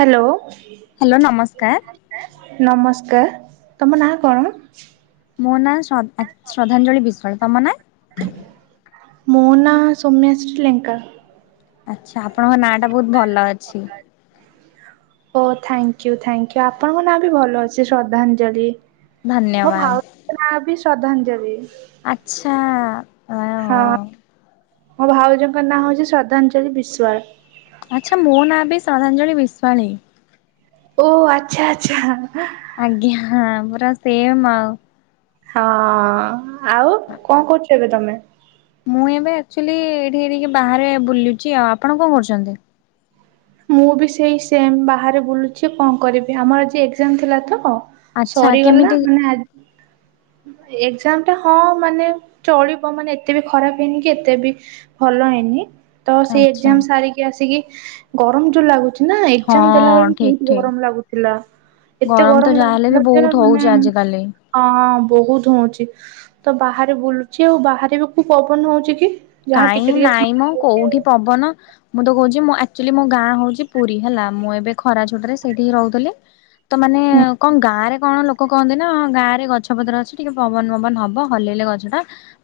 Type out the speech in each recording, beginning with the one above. Hello. Hello ନମସ୍କାର। ନମସ୍କାର ତମ ନାଁ କଣ? ମୋ ନାଁ ଶ ଶ୍ରଦ୍ଧାଞ୍ଜଳି ବିଶ୍ୱାଳ ତମ ନାଁ? ମୋ ନାଁ ସୌମ୍ୟାଶ୍ରୀ ଲଙ୍କା। ଆଛା ଆପଣଙ୍କ ନାଁ ଟା ବହୁତ ଭଲ ଅଛି। ଓ ଥ୍ୟାଙ୍କ ୟୁ ଠାକ୍ ୟୁ ଆପଣଙ୍କ ନାଁ ବି ଭଲ ଅଛି ଶ୍ରଦ୍ଧାଞ୍ଜଳି? ଧନ୍ୟବାଦ। ନା ବି ଶ୍ରଦ୍ଧାଞ୍ଜଳି। ଆଛା। ହଁ ମୋ ଭାଉଜଙ୍କ ନାଁ ହଉଛି ଶ୍ରଦ୍ଧାଞ୍ଜଳି ବିଶ୍ଵାଳ। ଆଚ୍ଛା ମୋ ନାଁ ବି ଶ୍ରଦ୍ଧାଞ୍ଜଳି ବିଶ୍ୱାଳ ହେଇଥିବା। ଓ ଆଚ୍ଛା ଆଚ୍ଛା। ଆଜ୍ଞାଁ ପୁରା ସେମ ଆଉ ହଁ ଆଉ କଣ କହୁଛ ଏବେ ତମେ? ମୁଁ ଏବେ ଆକଚୁଆଲି ଏଠି ଏଠି ବାହାରେ ବୁଲୁଛି ଆଉ ଆପଣ କଣ କରୁଛନ୍ତି? ମୁଁ ବି ସେଇ ସେମ ବାହାରେ ବୁଲୁଛି କଣ କରିବି ଆମର ଆଜି ଏକ୍ଜାମ ଥିଲା ତ। ଆଚ୍ଛା କେମିତି ସରିଗଲା ମାନେ ଆ ଏକ୍ଜାମ ଟା ହଁ ମାନେ ଚଳିବ ମାନେ ଏତେ ବି ଖରାପ ହେଇନି କି ଏତେ ବି ଭଲ ହେଇନି। ତ ସେଇ ଆଚ୍ଛା ଏଗ୍ଜାମ ସାରିକି ଆସିକି ଗରମ ଯୋଉ ଲାଗୁଛି ନା ଏକ୍ଜାମ ହଁ ଦେଲାବେଳେ ବି ଠିକ ବହୁତ ଠିକ ଗରମ ଲାଗୁଥିଲା। ଏତେ ତ ଗରମ ଯାହାହେଲେ ବି ଲାଗୁଥିଲା ବହୁତ ଯେ ମାନେ ହଉଛି ଆଜିକାଲି। ହଁ ବହୁତ ହୋଉଛି ତ ବାହାରେ ବୁଲୁଚି ଆଉ ବାହାରେ ବି କୋଉ ପବନ ହଉଛି କି। ଯାହା କାହିଁ ଟିକେ ଟିକେ ଥଣ୍ଡା ନାଇଁମ ଲାଗୁଛି କୋଉଠି ଆଉ। ପବନ ମୁଁ ତ କହୁଛି ମୁଁ ଆକ୍ଚୁଲି ମୋ ଗାଁ ହଉଛି ପୁରୀ ହେଲା ମୁଁ ଏବେ ଖରା ଛୁଟିରେ ସେଇଠି ରହୁଥିଲି। ତ ମାନେ କଣ ଗାଁ ରେ କଣ କ କହନ୍ତି ନା ଗାଁରେ ଗଛପତ୍ର ଅଛି ଟିକେ ପବନ ପବନ ହବ ହଲେଇଲେ ଗଛଟା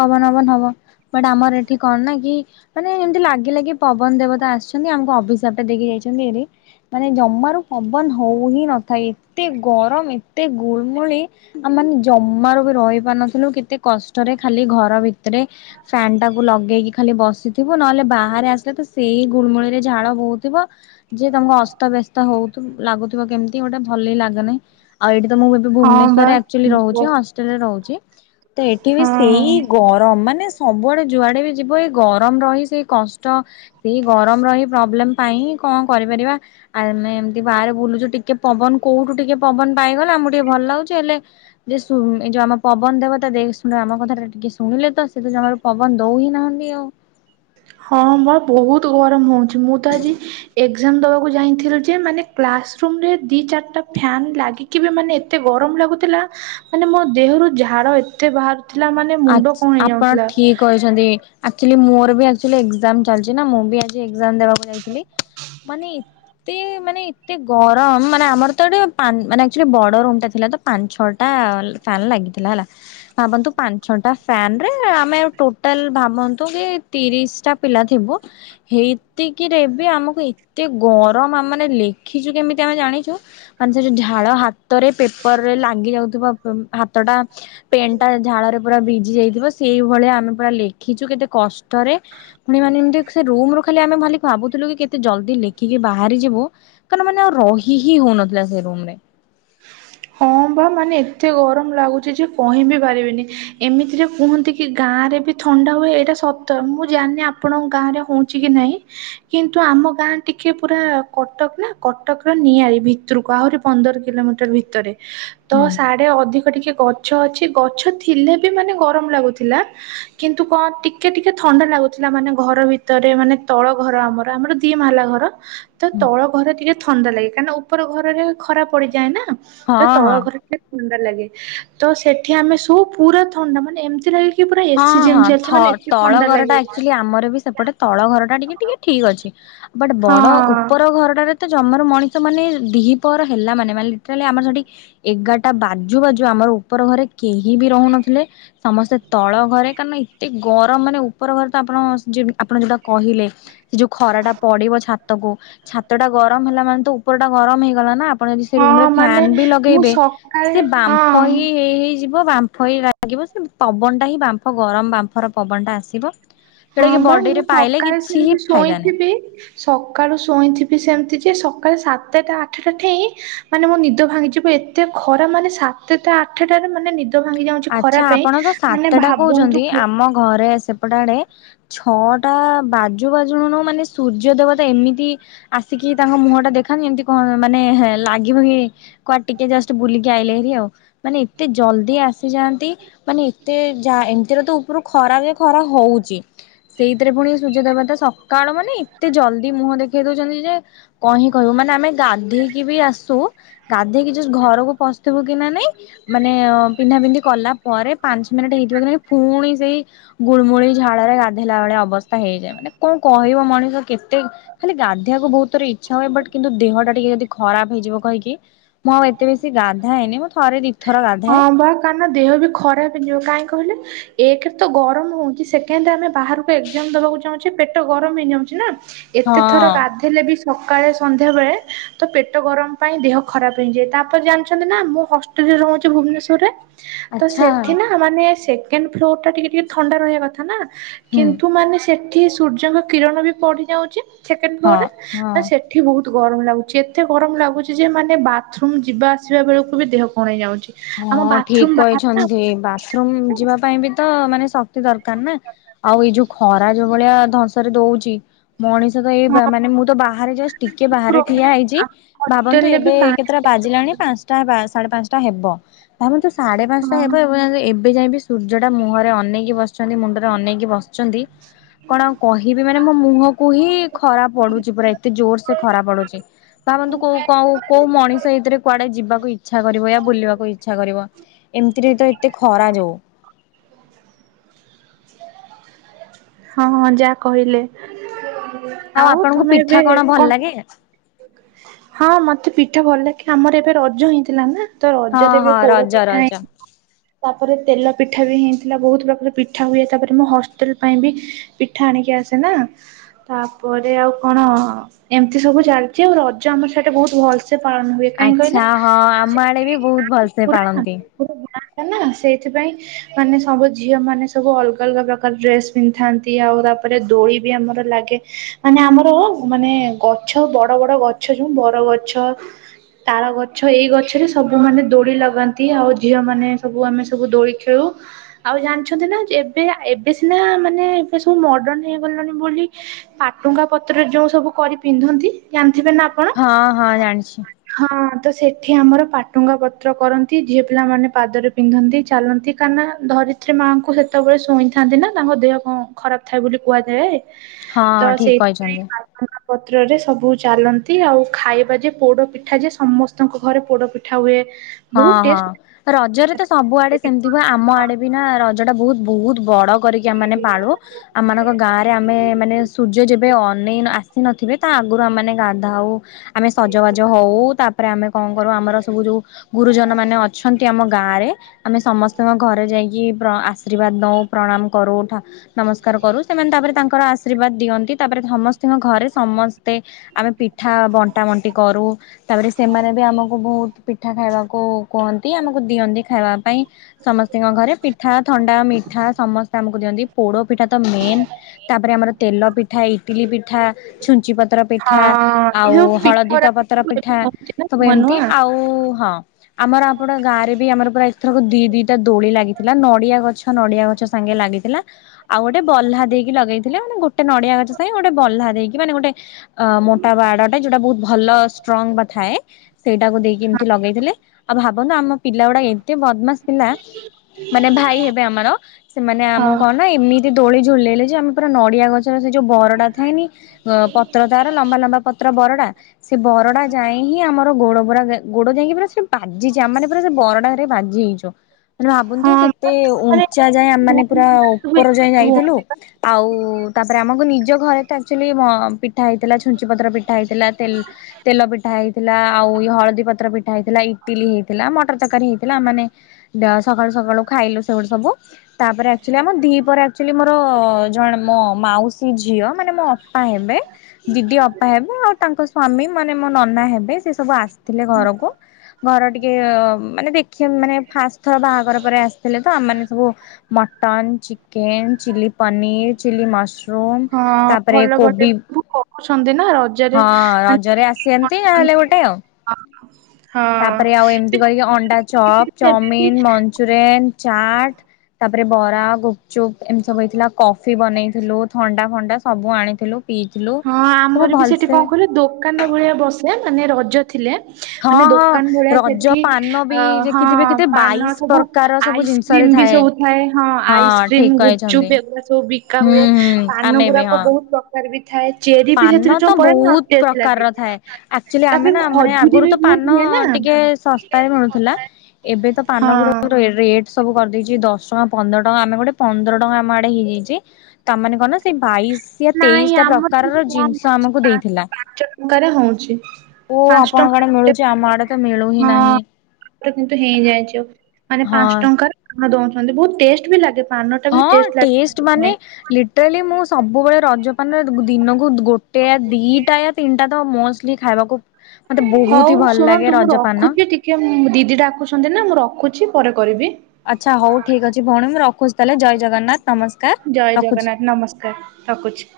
ପବନ ପବନ ହବ ବଟ ଆମର ଏଠି କଣ ନା କି ମାନେ ଏମିତି ଲାଗିଲାକି ପବନ ଦେବତା ଆସିଛନ୍ତି ଆମକୁ ଅଭିିସାପଟା ଦେଇକି ଯାଇଛନ୍ତି ହାରି। ମାନେ ଜମାରୁ ପବନ ହଉ ହିଁ ନଥାଏ ଏତେ ଗରମ ଏତେ ଗୁଳମୁଳି। ଆମ ମାନେ ଜମାରୁ ବି ରହି ପାରୁନଥିଲୁ କେତେ କଷ୍ଟରେ ଖାଲି ଘର ଭିତରେ ଫ୍ୟାନ ଟା ଲଗେଇକି ଖାଲି ବସିଥିବ ନହେଲେ ବାହାରେ ଆସିଲେ ତ ସେଇ ଗୁଳମୁଳି ରେ ଝାଳ ବୋହୁଥିବ। ଯେ ତମକୁ ଅସ୍ତବ୍ୟସ୍ତ ହଉ ଲାଗୁଥିବ କେମିତି ଗୋଟେ ଭଲି ଲାଗେନାହିଁ। ଆଉ ଏଇଠି ତ ମୁଁ ଏ ହଁ ବା ଭୁବନେଶ୍ୱରରେ ଆକଚୁଲି ବ ରହୁଛି ହଷ୍ଟେଲରେ ରହୁଛି। ତ ଏଠି ବି ସେଇ ହଁ। ଗରମ ମାନେ ସବୁଆଡେ ଯୁଆଡେ ବି ଯିବ ଏଇ ଗରମ ରହି ସେଇ କଷ୍ଟ ସେଇ ଗରମର ହିଁ ପ୍ରୋବ୍ଲେମ ପାଇଁ କଣ କରିପାରିବା। ଆ ଆମେ ଏମିତି ବାହାରେ ବୁଲୁଛୁ ଟିକେ ପବନ କୋଉଠୁ ଟିକେ ପବନ ପାଇଗଲା ଆମକୁ ଟିକେ ଭଲ ଲାଗୁଛି ହେଲେ ଯେ ଶୁଣ ଏଇ ଯୋଉ ଆମ ପବନ ଦେବତା ଦେଖ ଶୁଣ ଆମ କଥା ଟା ଟିକେ ଶୁଣିଲେ ତ ସେ ତ ଜମାରୁ ପବନ ଦୋଉ ହିଁ ନାହାନ୍ତି ଆଉ। ହଁ ବା ବହୁତ ଗରମ ହେଉଛି। ମୁଁ ତ ଆଜି ଏଗ୍ଜାମ ଦବାକୁ ଯାଇଥିଲୁ ଯେ ମାନେ କ୍ଲାସ ରୁମରେ ଦି ଚାରିଟା ଫ୍ୟାନ୍ ଲାଗି କିବି ମାନେ ଏତେ ଗରମ ଲାଗୁଥିଲା ମାନେ ମୋ ଦେହରୁ ଝାଳ ଏତେ ବାହ ଥିଲା ମାନେ ମୁଣ୍ଡ କଣ ହେଇଯାଉଥିଲା। ଚନ୍ତି ଆକଚୁଲି ମୋର ବି ଆକ୍ଚୁଲି ଏକ୍ଜାମ୍ ଚାଲିଚି ନା ମୁ ବି ଏଗଜାମ ଦେବାକୁ ଯାଇଥିଲି ମାନେ ଏତ୍ ଏତେ ମାନେ ଏତେ ଗରମ ମାନେ ଆମର ତ ଏଠି ମାନେ ଆଚୁଆଲି ବଡ ରୁମ୍ ଟା ଥିଲା ତ ପାଞ୍ଚ ଛଅଟା ଫ୍ୟାନ ଲାଗିଥିଲା ହେଲା ଭାବନ୍ତୁ ପା ଛଅଟା ଫ୍ୟାନରେ ଆମେ ଟୋଟାଲ ଭାବନ୍ତ ନ୍ତୁକି ତିରିଶ ଟା ପିଲା ଥିବ ହେଇତିକିରେ ବି ଆମକୁ ଏତେ ଗରମ ଆମ ମାନେ ଲେଖିଛୁ କେମିତି ଆମେ ଜାଣିଛୁ ମାନେ ସେ ଯୋଉ ଝାଳ ହାତ ତରେ ପେପରରେ ଲାଗି ଯାଉଥିବ ପ ହାତଟା ପେନ୍ ଟା ଝାଳରେ ପୁରା ଭିଜି ଯାଇଥିବ ସେଇଭଳିଆ ଆମେ ପୁରା ଲେଖିଛୁ କେତେ କଷ୍ଟରେ ପୁଣି ମାନେ ଏମିତି ସେ ରୁମରୁ ଖାଲି ଆମେ ଭାଲି ଭାବୁଥିଲୁ କି କେତେ ଜଲଦି ଲେଖିକି ବାହାରିଯିବୁ କଣ ମାନେ ଆଉ ରହି ହି ହଉନଥିଲା ସେଇ ରୁମରେ। ହଁ ବା ମାନେ ଏତେ ଗରମ ଲାଗୁଛି ଯେ କହିବିି ପାରିବିନି। ଏମିତିରେ କୁହନ୍ତି କି ଗାଁରେ ବି ଥଣ୍ଡା ହୁଏ ଏଇଟା ସତ ମୁଁ ଜାଣିନି ଆପଣଙ୍କ ଗାଁରେ ହଉ ଚିକି ନାଇଁ କିନ୍ତୁ ଆମ ଗାଁ ଟିକେ ପୁରା କଟକ ନା କଟକର ନିଆଳି ଭିତରକୁ ଆହୁରି ପନ୍ଦର କିଲୋମିଟର ଭିତରେ। ତ ହୁଁ ସାଢେ ଅଧିକ ଟିକେ ଗଛ ଅଛି ଗଛ ଥିଲେ ବି ମାନେ ଗରମ ଲାଗୁଥିଲା। କିନ୍ତୁ କଣ ଟିକେ ଟିକେ ଥଣ୍ଡା ଲାଗୁଥିଲା ମାନେ ଘର ଭିତରେ ମାନେ ତଳ ଘର ଆମର ଆମର ଦି ମହଲା ଘର ତ ହୁଁ। ତଳ ଘରେ ଟିକେ ଥଣ୍ଡା ଲାଗେ କାହିଁକିନା ଉପର ଘରରେ ଖରା ପଡିଯାଏ ନା। ତ ହଁ ତଳ ହଁ। ଘର ଟିକେ ଥଣ୍ଡା ଲାଗେ ତ ସେଠି ଆମେ ସବୁ ପୁରା ଥଣ୍ଡା ମାନେ ଏମିତି ଲାଗେକି ହଁ ହଁ ଥ ତଳ ଘର ଟା ଲାଗେ ଆକ୍ଚୁଆଲି ଆମର ବି ସେପଟେ ତଳ ଘର ଟା ଟିକେ ଟିକେ ଠିକ ଅଛି। ବଟ ହଁ ବଡ ଉପର ଘରଟାରେ ତ ଜମର ମଣିଷ ମାନେ ଦିହିପହର ହେଲା ମାନେ ଲିଟରାଲି ଆମର ସେଠି ଏଗାରଟା ବାଜୁ ବାଜୁ ଆମର ଉପର ଘରେ କେହି ବି ରହୁନଥିଲେ। ସମସ୍ତେ ତଳ ଘରେ କାଁକ ନା ଏତେ ଗରମ ମାନେ ଉପର ଘରେ ତ ଆପଣ ଆପଣ ଯଉଟା କହିଲେ ସେ ଯୋଉ ଖରା ଟା ପଡିବ ଛାତକୁ। ଛାତ ଟା ଗରମ ହେଲା ମାନେ ତ ଉପର ଟା ଗରମ ହେଇଗଲା ନା ଆପଣ ଯଦି ସେ ହଁ ରୁମ ରେ ମାନେ ଫ୍ୟାନ୍ ବି ମୁଁ ଲଗେଇବେ ସକାଳେ ସେ ହଁ ବାମ୍ଫ ହିଁ ହେଇ ହେଇଯିବ ବାମ୍ଫ ଲାଗିବ ସେ ପବନଟା ହିଁ ବାମଫ ଗରମ ବାମ୍ଫର ପବନଟା ଆସିବ। ହଁ ଯୋଉଟା କି ବା ମୁଁ ବଡିରେ ପାଇଲେ ସକାଳେ କିଛି ସେମିତି ହିଁ ଫାଇଦା ନାହିଁ। ଶୋଇଥିବି ସକାଳୁ ଶୁୋଇଁଥିବି ସେମିତି ଯେ ସକାଳେ ସାତଟା ଆଠଟା ଠେଇଁ ମାନେ ମୋ ନିଦ ଭାଙ୍ଗିଯିବ ଏ ଏ ଖରା ମାନେ ସାତଟା ଆଠଟାରେ ମାନେ ଭାଙ୍ଗି ଯାଉଛି ଆଚ୍ଛା ଖରାପ ଆପଣ ତ ପାଇଁ ମାନେ ସାତଟା ଭାବନ୍ତୁ କହୁଛନ୍ତି ଆମ ଘରେ ସେପଟେ ଆଡେ ଛଅଟା ବାଜୁ ବାଜୁଣୁନୁ ମାନେ ସୂର୍ଯ୍ୟ ଦେବତା ଏମିତି ଆସିକି ତାଙ୍କ ମୁହଁ ଟା ଦେଖାନ୍ତି ଏମିତି କଣ ମାନେ ଲାଗିବ କି କୁଆଡ ଟିକେ ଜଷ୍ଟ ବୁଲିକି ଆଇଲେ ହେରି ଆଉ। ମାନେ ଏତେ ଜଲଦି ଆସ ମାନେ ଏତେ ଯା ଏମିତିର ତ ପ ଖରା ଯେ ଖରା ହଉଛି। ସେଇଥିରେ ପୁଣି ସୂର୍ଯ୍ୟ ଦେବତା ସକାଳ ମାନେ ଏତେ ଜଲଦି ମୁହଁ ଦେଖେଇ ଦଉଛନ୍ତି ଯେ କହି କହିବୁ। ମାନେ ଆମେ ଗାଧୋଇ ବି ଆସୁ ଗାଧେଇକି ଘରକୁ ପଶଥିବୁ କି ନା ନାଇଁ ମାନେ ପିନ୍ଧା ପିନ୍ଧି କଲା ପରେ ପାଞ୍ଚ ମିନିଟ ହେଇଥିବ କି ନହିଁ ପୁଣି ସେଇ ଗୁଳମୁଳି ଝାଳରେ ଗାଧୋଇଲା ବେଳେ ଅବସ୍ଥା ହେଇଯାଏ। ମାନେ କଣ କହିବ ମଣିଷ କେତେ ଖାଲି ଗାଧୋଇବାକୁ ବହୁତ ଥର ଇଚ୍ଛା ହୁଏ। ବଟ୍ କିନ୍ତୁ ଦେହଟା ଟିକେ ଯଦି ଖରାପ ହେଇଯିବ କହିକି ମୁଁ ଆଉ ଏତେ ବେଶୀ ଗାଧାଏନି ମୁଁ ଥରେ ଦୁଇ ଥର ଗାଧାଏ। କା ଦେହ ବି ଖରାପ ହେଇଯିବ କାହିଁ କହିଲେ ଏକରେ ତ ଗରମ ହଉଛି ସେକେଣ୍ଡରେ ଆମେ ବାହାରକୁ ଏକଜାମ ଦବାକୁ ଚାହୁଁଛେ ପେଟ ଗରମ ହେଇଯାଉଛ ନା? ଏତେ ଥର ହଁ ଗାଦ ଥିଲେ ବି ସକାଳେ ସନ୍ଧ୍ୟା ବେଳେ ତ ପେଟ ଗରମ ପାଇଁ ଦେହ ଖରାପ ହେଇଯାଏ। ତାପରେ ଜାଣିଛନ୍ତି ନା ମୁଁ ରହୁଛି ଭୁବନେଶ୍ଵରରେ। ତ ଆଚ୍ଛା ସେଠି ନା ମାନେ ସେକଣ୍ଡ ଫ୍ଲୋର ଟା ଟିକେ ଟିକେ ଥଣ୍ଡା ରହିବା କଥା ନା ହୁଁ କିନ୍ତୁ ମାନେ ସେଠି ସୂର୍ଯ୍ୟଙ୍କ କିରଣ ବି ପଢି ଯାଉଛି ସେକେଣ୍ଡ ହଁ ଫ୍ଲୋର ରେ ଆଉ ହଁ। ସେଠ ଏଠି ବହୁତ ଗରମ ଲାଗୁଛି ଏତେ ଗରମ ଲାଗୁଛି ଯେ ମାନେ ବାଥରୁମ ଯିବା ଆସିବା ବେଳକୁ ବି ଦେହ କଣ ହେଇଯାଉଛି। ହଁ ଠିକ କହିଛନ୍ତି ବାଥରୁମ ଯିବା ପାଇଁ ବି ତ ମାନେ ଶକ୍ତି ଦରକାର ନା? ଆଉ ଏଇ ଯୋଉ ଖରା ଯୋଉ ଭଳିଆ ଧରସେଇ ଦଉଛି ମଣିଷ ତ ଏଇ ନା ମାନେ ମୁଁ ତ ବାହାରେ ଯଷ୍ଟ ଟିକେ ବାହାରେ ଠିଆ ପ୍ରୋବ୍ଲେମ ହେଇଛି ଆମ ଭାବନ୍ତୁ ହଷ୍ଟେଲରେ ବି ଏବେ କେ ପାଣି ପତା ବାଜିଲାଣି ପାଞ୍ଚଟା ସାଢ଼େ ପାଞ୍ଚଟା ହେବ। ତାମ ତୁ ସାଢେ ପାଞ୍ଚଟା ହଁ ହେବ ଏବଂ ଏବେ ଯାଇବି ସୂର୍ଯ୍ୟ ଟା ମୁହଁରେ ଅନେକି ବସ ମୁଣ୍ଡରେ ଅନେଇକି ବସିଛନ୍ତି କଣ କହିବି ମାନେ ମୋ ମୁହ କୁହି ଖରା ପଡୁଛି ପୁରା ଏତେ ଜୋର ସେ ଖରା ପଡୁଛି। ଭାବନ୍ତୁ କୋଉ କଉ କୋଉ ମଣିଷ ଏଇଥିରେ କୁଆଡେ ଯିବାକୁ ଇଚ୍ଛା କରିବ ବୁଲିବାକୁ ଇଛା ଇଛା କରିବ। ଏମିତିରେ ତ ଏତେ ଖରା ଯ ହଉ। ହଁ ହଁ ଯା କହିଲେ। ଆଉ ଆପଣଙ୍କୁ ତମେ ପିଠା ଏବେ ଭଲ କଣ ଲାଗେ? ହଁ ମତେ ପିଠା ଭଲ ଲାଗେ। ଆମର ଏବେ ରଜ ହେଇଥିଲା ନା ତ ହଁ ରଜରେ ଏବେ ହଁ ପୋଡ ରଜ ପିଠା ରଜ ହେଇ ତାପରେ ତେଲ ପିଠା ବି ହେଇଥିଲା ବହୁତ ପ୍ରକାର ପିଠା ହୁଏ। ତାପରେ ମୁଁ ହଷ୍ଟେଲ ପାଇଁ ବି ପିଠା ଆଣିକି ଆସେ ନା ତାପରେ ଆଉ କଣ ଏମିତି ସବୁ ଚାଲିଛି ଆଉ ରଜ ଆମର ସେଇଟା ବହୁତ ଭଲସେ ପାଳନ ହୁଏ। କାହିଁ କହିଲେ, ଆଚ୍ଛା ହଁ ଆମ ଆଡେ ବି ବହୁତ ଭଲସେ ପୁରା ପାଳନ୍ତି। ପୁରା ଗାଁ ଟ ନା ସେଇଥିପାଇଁ। ମାନେ ସବୁ ଝିଅ ମାନେ ସବୁ ଅଲ୍ଗା, ଅଲ୍ଗା ପ୍ରକାର ଡ୍ରେସ୍ ପିନ୍ଧଥାନ୍ତି। ଆଉ ତାପରେ ଦୋଳି ବି ଆମର ଲାଗେ ମାନେ ଆମର ମାନେ ଗଛ ବଡ ବଡ ଗଛ ଯୋଉ, ବର ଗଛ ତାଳ ଗଛ, ଏଇ ଗଛରେ ସବୁମାନେ ଦୋଳି ଲଗାନ୍ତି। ଆଉ ଝିଅମାନେ ସବୁ ଆମେ ସବୁ ଦୋଳି ଖେଳୁ ଆଉ ଜାଣିଛନ୍ତି ନା ଏବେ ଏବେ ସିନା ମାନେ ଏବେ ସବୁ ମଡର୍ଣ ହେଇଗଲାଣି ବୋଲି ପାଟୁଙ୍ଗା ପତ୍ରରେ ଯୋଉ ସବୁ କରି ପିନ୍ଧନ୍ତି ଜାଣିଥିବେ ନା ଆପ ହଁ ହଁ ଜାଣିଛି ହଁ ତ ସେଠି ଆମର ପାଟୁଙ୍ଗା ପତ୍ର କରନ୍ତି ଝିଅ ପିଲାମାନେ ପାଦରେ ପିନ୍ଧନ୍ତି ଚାଲନ୍ତି କାହିଁ ନା ଧରିତ୍ରୀ ମାଆଙ୍କୁ ସେତେବେଳେ ଶୁଣିଥାନ୍ତି ନା ତାଙ୍କ ଦେହ କଣ ଖରାପ୍ ଥାଏ ବୋଲି କୁହାଯାଏ। ହଁ ତ ଠିକ ସେଇଥିପାଇଁ କହିଛନ୍ତି। ବା ପତ୍ରରେ ସବୁ ଚାଲନ୍ତି, ଆଉ ଖାଇବା ଯେ ପୋଡପିଠା ଯେ ସମସ୍ତ ସ୍ତଙ୍କ ଘରେ ପୋଡପିଠା ହୁଏ। ହଁ ବହୁତ ହଁ, ଟେଷ୍ଟ ରଜରେ ପିଠା ତ ସବୁ ଆଡେ ଥାଏ। ସେମିତି ହୁଏ। ଆମ ଆଡେ ବି ନା ରଜଟା ବୋହୁତ୍, ବୋହୁତ୍ ବଡ କରିକି ଆମେମାନେ ପାଳୁ। ଆମମାନଙ୍କ ଗାଁରେ ଆମେ, ମାନେ ସୂର୍ଯ୍ୟ ଯେବେ ଅନେଇନା ଆ ଆସି ନଥିବେ, ତା ଆଗରୁ ଆମମାନେ ଗାଧାଉ। ଆମେ ସଜବାଜ ହୋଉ, ତାପରେ ଆମେ କଣ କରୁ ଆମର ସବୁ ଯୋଉ ଗୁରୁଜନମାନେ ଅଛନ୍ତି ଆମ ଗାଁରେ, ଆମେ ସମସ୍ତଙ୍କ ଘରେ ଯାଇକି ପ୍ର ଆର୍ଶୀ ବାଦ ନୋଉ, ପ୍ରଣାମ କରୁ, ଉଠା ନମସ୍କାର କରୁ ସେମାନେ ତାପରେ ତାଙ୍କର ଆଶୀର୍ବାଦ ଦିଅନ୍ତି। ତାପରେ ସମସ୍ତଙ୍କ ଘରେ ସମ ମତେ ଆମେ ପିଠା ବଣ୍ଟା ବଣ୍ଟି କରୁ। ତାପରେ ସେମାନେ ବି ଆମକୁ ବୋହୁତ୍ ପିଠା ଖାଇବାକୁ କୁହନ୍ତି ଆମକୁ ଦିଅନ୍ତି ଖାଇବା ପାଇଁ। ସମସ୍ତଙ୍କ ଘରେ ପିଠା, ଥଣ୍ଡା, ମିଠା, ସମ ସେ ଆମକୁ ଦିଅନ୍ତି, ପୋଡପିଠା ତ ମେନ୍, ତାପରେ ଆମର ତେଲ ପିଠା, ଇଟିଲି ପିଠା ଛୁଞ୍ଚି ପତ୍ର ପିଠା, ହଁ ଏ ଆଉ ଯୋଉ ହଳଦୀ ତ ପିଠରା ପତ୍ର ସବୁ ଏବେ ପିଠା, ପଡୁଛି ନା ସବୁ ନୂଆ ଏମିତି ନୂଆ। ଆଉ ହଁ ଆମର ଆପଣ ଗାଁରେ ବି ଆମର ପୁରା ଏଥରକ ଦି ଦିଟା ଦୋଳି ଲାଗିଥିଲା। ନଡିଆ ଗଛ, ନଡିଆ ଗଛ ସାଙ୍ଗେ ଲାଗିଥିଲା। ଆଉ ଗୋଟେ ବଲ୍ଲା ଦେଇକି ଲଗେଇଥିଲେ। ମାନେ ଗୋଟେ ନଡିଆ ଗଛ ସାଙ୍ଗେ ଗୋଟେ ବହ୍ଲା ଦେଇକି ମାନେ ଗୋଟେ ଅ ମୋଟା ବାଡଟା ଯୋଉଟା ବୋହୁତ୍ ଭଲ ଷ୍ଟ୍ରଙ୍ଗ ବା ଥାଏ। ସେଇଟାକୁ ଦେଇକି ଏମିତି ଲଗେଇ ଦେଲେ ଆଉ ଭାବନ୍ତୁ ଆମ ପିଲା ଗୁଡା ଏତେ ବଦମାସ୍ ପିଲା ମାନେ ଭାଇ ହେବେ ଆମର, ସେମାନେ ଆମକୁ ହଁ କଣ ନା ଏମିତି ଏ ଦୋଳି ଝୁଲେଇଲେ ଯେ, ଆମେ ପୁରା ନଡିଆ ଗଛର ସେ ଯୋଉ ବରଡା ଥାଏନି ଅ ପତ୍ର ତାର ଲମ୍ବା ଲମ୍ବା ପ ତ୍ର ବରଡା ସେ ବରଡା ଯାଏ ହିଁ, ଆମର ଗୋଡ ପୁରା ଗୋଡ ଯାଇକି ପୁରା ସେ ବାଜିଛି ଆମ ମାନେ ପୁରା ସେ ବରଡାରେ ବାଜି ହେଇଛୁ। ମାନେ ଭାବନ୍ତୁ କେ ହଁ ଏତେ ମାନେ ଉଞ୍ଚା ଯାଏଁ ଆମ ସବୁ ମାନେ ପୁରା ଉପର ଯାଏଁ ହଁ ଯାଇଥିଲୁ ଆଉ ତାପରେ ଆମକୁ ନିଜ ଘରେ ତ ଆକ୍ଚୁଆଲି ଆ ପି ପିଠା ହେଇଥିଲା, ଛୁଞ୍ଚି ପତ୍ର ପିଠା ହେଇଥିଲା, ତ ତେଲ ପିଠା ହେଇଥିଲା, ଆଉ ହଳଦୀ ପତ୍ର ପିଠା ହେଇଥିଲା ଇଟିଲି ହେଇଥିଲା, ମଟର ତରକାରୀ ହେଇଥିଲା। ମାନେ ସକାଳୁ ସକାଳୁ ଖାଇଲୁ ସେଗୁଡା ସବୁ। ତାପରେ ଆକ୍ଚୁଆଲି ଆମ ଦି ପରେ ଆକ୍ଚୁଆଲି ମୋର ଜଣେ ମୋ ମାଉସୀ ଝିଅ ମାନେ ମୋ ଅପା ହେବେ, ଦିଦି ଅପା ହେବେ। ଆଉ ତାଙ୍କ ସ୍ଵାମୀ ମାନେ ମୋ ନନା ହେବେ ସେ ସବୁ ଆସି ଥିଲେ ଘରକୁ। ଘର ଟିକେ ମାନେ ଦେଖି ମାନେ ଫାଷ୍ଟ ଥର ବାହାଘର ପରେ ଆସିଥିଲେ ତ ଆମ ମାନେ ସବୁ mutton, chicken, chilli paneer, chilli ମସ ର ତାପରେ କୋବି କହୁଛନ୍ତି ନା ର ହଁ ରଜରେ ଆସିଅନ୍ତି ନହେଲେ ଗୋଟେ ଆଉ। ହଁ। ତାପରେ ଆଉ ଏମିତି କରିକି ଅଣ୍ଡା ଚପ୍, ଏବେ ବି ଚଉମିିନ, ମ ଞ୍ଚୁରିଆ ନ୍, ଚାଟ ତାପରେ ବରା, ଗୁପଚୁପ, ଏମିତି ସବୁ ହେଇଥିଲା। କଫି ବନେଇଥିଲୁ। ଥଣ୍ଡା ଫଣ୍ଡା ସବୁ ଆଣିଥିଲୁ। ପିଇଥିଲୁ। ହଁ ସେରା ଆମର ବି ଭଲ୍ ସେଠି କଣ କହିଲ ଦୋକାନ ଭଳିଆ ବସେ, ମାନେ ରଜ ଥିଲେ। ହଁ ମାନେ ହଁ ଦୋକାନ ଭଳିଆ ରଜ ସେଠି ପାନ ଅ ବି ହଁ ଦେଖିଥିବେ କେତେ ପାନ ବାଇଶ ସବୁ ପ୍ରକାର ସବୁ ଆଇସ୍ ଜିନିଷରେ କ୍ରିମ ବି ସବୁ ଥାଏ। ହଁ ଆଇସ୍କ୍ରିମ୍ ଠିକ ଗୁପଚୁପ କହିଛନ୍ତି ଏଗୁଡା ସବୁ ବିକା ହୁଁ ହୁଏ। ହୁଁ ପାନ ଆମେ ବି ଗୁଡାକ ହଁ ବହୁତ ପ୍ରକାର ବି ଥାଏ। ଚେରି ବି ପାନ ସେଥିରେ ତ ଯୋଉ ପଡେ ନା ବହୁତ୍ ଟେଷ୍ଟ ଲାଗେ। ପ୍ରକାରର ଥାଏ। ଆକ୍ଚୁଆଲି ଆମେ ତାପରେ ନା ମାନେ ଖଜୁରୀ ଆଗରୁ ବି ତ ବହୁତ ପାନ ହୁଏ ନା ଟିକେ ଶସ୍ତାରେ ମିଳୁଥିଲା। ଏବେ ତ ପାନ ଗୁରା ହଁ ରେଟ୍ ସବୁ କରିଦେଇଚି ଦଶ ଟଙ୍କା, ପନ୍ଦର ଟଙ୍କା। ଆମେ ଗୋଟେ ପନ୍ଦର ଟଙ୍କା ଆମ ଆଡେ ହେଇଯାଇଚି। ତାମାନେ କଣ ନା ସେଇ ବାଇଶି ୟା ନାଇଁ ତେଇଶ୍ ଟା ପ୍ର ଆମର କିନ୍ତୁ କାରର କମ ଜିନିଷ ଅଛି ଆମକୁ ଦେଇଥିଲା। ପାଞ୍ଚ ଟଙ୍କାରେ ହଉଛି ଓ ପାଞ୍ଚ ଆପଣଙ୍କ ଟଙ୍କା ଆଡେ ଗୋଟେ ମିଳୁଚି ଆମ ଆଡେ ପାନ। ତ ମିଳୁ ହିଁ ହଁ ନାହିଁ। କିନ୍ତୁ ହେଇଯାଇଚୁ। ମାନେ ହଁ ପାଞ୍ଚ ଟଙ୍କାରେ ପାନ ଦଉଛନ୍ତି। ବହୁତ ଟେଷ୍ଟ ବି ଲାଗେ। ପାନ ଟା ବି ହଁ ଟେଷ୍ଟ ମାନେ ଲାଗେ। ଲି ଟୋଟାଲି ମୁଁ ସବୁବେଳେ ରଜପାନ ଦିନକୁ ଗୋଟେ ୟା ଦିଟା ୟା ତିନିଟା ତ ମୋ ଷ୍ଟଲି ଖାଇବାକୁ ମତେ ହଉ ବହୁତ ହିଁ ଭଲ ଲାଗେ ଶୁଣନ୍ତୁ ମୁଁ ରଜପାନ। ରଖୁଛି ଦିଦି ଡାକୁୁଚନ୍ତି ନା ମୁଁ ରଖୁଚି ପରେ କରିବି। ଆଚ୍ଛା ହଉ ଠିକ୍ ଅଛି ଭଉଣୀ ମୁଁ ରଖୁଚି ତାହେଲେ। ଜୟ ଜଗନ୍ନାଥ ନମସ୍କାର ଜୟ ରଖୁଚି। ଜଗନ୍ନାଥ ନମସ୍କାର ରଖୁଛି।